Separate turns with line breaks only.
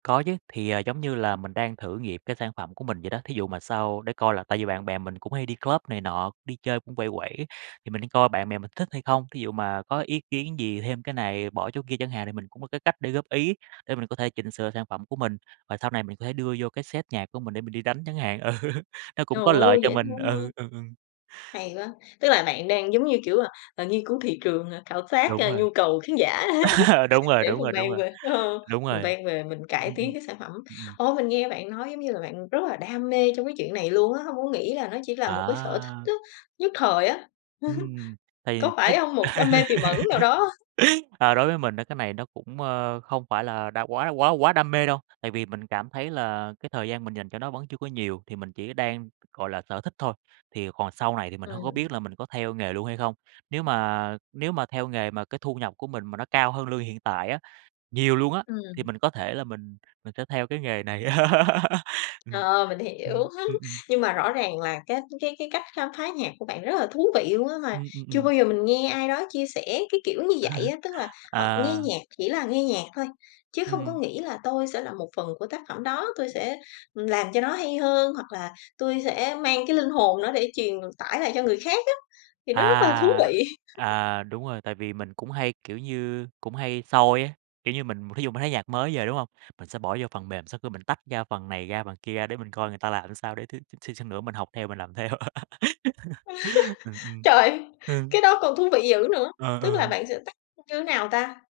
Có chứ, thì, à, giống như là mình đang thử nghiệm cái sản phẩm của mình vậy đó, thí dụ mà sau để coi là, tại vì bạn bè mình cũng hay đi club này nọ, đi chơi cũng quẩy, quẩy, thì mình đi coi bạn bè mình thích hay không? Thí dụ mà có ý kiến gì, thêm cái này, bỏ chỗ kia chẳng hạn thì mình cũng có cái cách để góp ý, để mình có thể chỉnh sửa sản phẩm của mình và sau này mình có thể đưa vô cái set nhạc của mình để mình đi đánh chẳng hạn, ừ, nó cũng
Trời
có lợi
ơi,
cho
dễ
mình,
thương ha!
ừ, ừ, ừm.
Hay quá, tức là bạn đang giống như, kiểu, à, à, nghiên cứu thị trường, à, khảo sát,
Đúng
a,
rồi.
nhu cầu khán giả
Đúng rồi,
để
đúng
mình
rồi, đúng
mang
rồi,
về ờ,
đúng
mình
rồi.
vang về mình cải
Ừm, ừm,
tiến cái sản phẩm.
ừm, ừm.
Ô, mình nghe bạn nói giống như là bạn rất là đam mê trong cái chuyện này luôn á, hông có nghĩ là nó chỉ là một cái sở
À!
thích á, nhất thời á,
Ừm, thì
có
đối
phải hông, một đam mê tiềm ẩn nào đó?
a, đối với mình á, cái này nó cũng, ơ, không phải là đam quá là quá quá đam mê đâu, tại vì mình cảm thấy là cái thời gian mình dành cho nó vẫn chưa có nhiều thì mình chỉ đang, gọi là, sở thích thôi, thì còn sau này thì mình hông có
Ừm.
biết là mình có theo nghề luôn hay không? Nếu mà nếu mà theo nghề mà cái thu nhập của mình mà nó cao hơn lương hiện tại á, nhiều luôn á, thì
Ừm.
mình có thể là mình mình sẽ theo cái nghề này. Ừm,
Ờ, mình
ừm,
hiểu,
ừm, ừm.
nhưng mà rõ ràng là cái cái cái cách khám phá nhạc của bạn rất là thú vị luôn á, mà
Ừm, ừm,
chưa
ừm.
bao giờ mình nghe ai đó chia sẻ, cái kiểu, như dậy á. Tức là họ nghe
À.
nhạc chỉ là nghe nhạc thôi, chứ không có
Ừm.
nghĩ là "Tôi sẽ là một phần của tác phẩm đó, tôi sẽ, ừm, làm cho nó hay hơn", hoặc là "Tui sẽ mang cái linh hồn đó để truyền tải lại cho người khác á." Thì
À,
nó rất là thú vị.
à, đúng rồi, tại vì mình cũng hay, kiểu như, cũng hay soi á, kiểu như mình, thí dụ mà thấy nhạc mới về, đúng hông, mình sẽ bỏ vô phần mềm, sau khi mình tách ra phần này ra, phần kia ra để mình coi người ta làm sao, để thiếu xíu xíu nữa mình học theo mình làm theo. Ờ, ừm.
Trời,
Ừm.
cái đó còn thú vị dữ nữa,
Ờ,
tức là
ờ.
bạn sẽ tắt, ưm, như nào ta?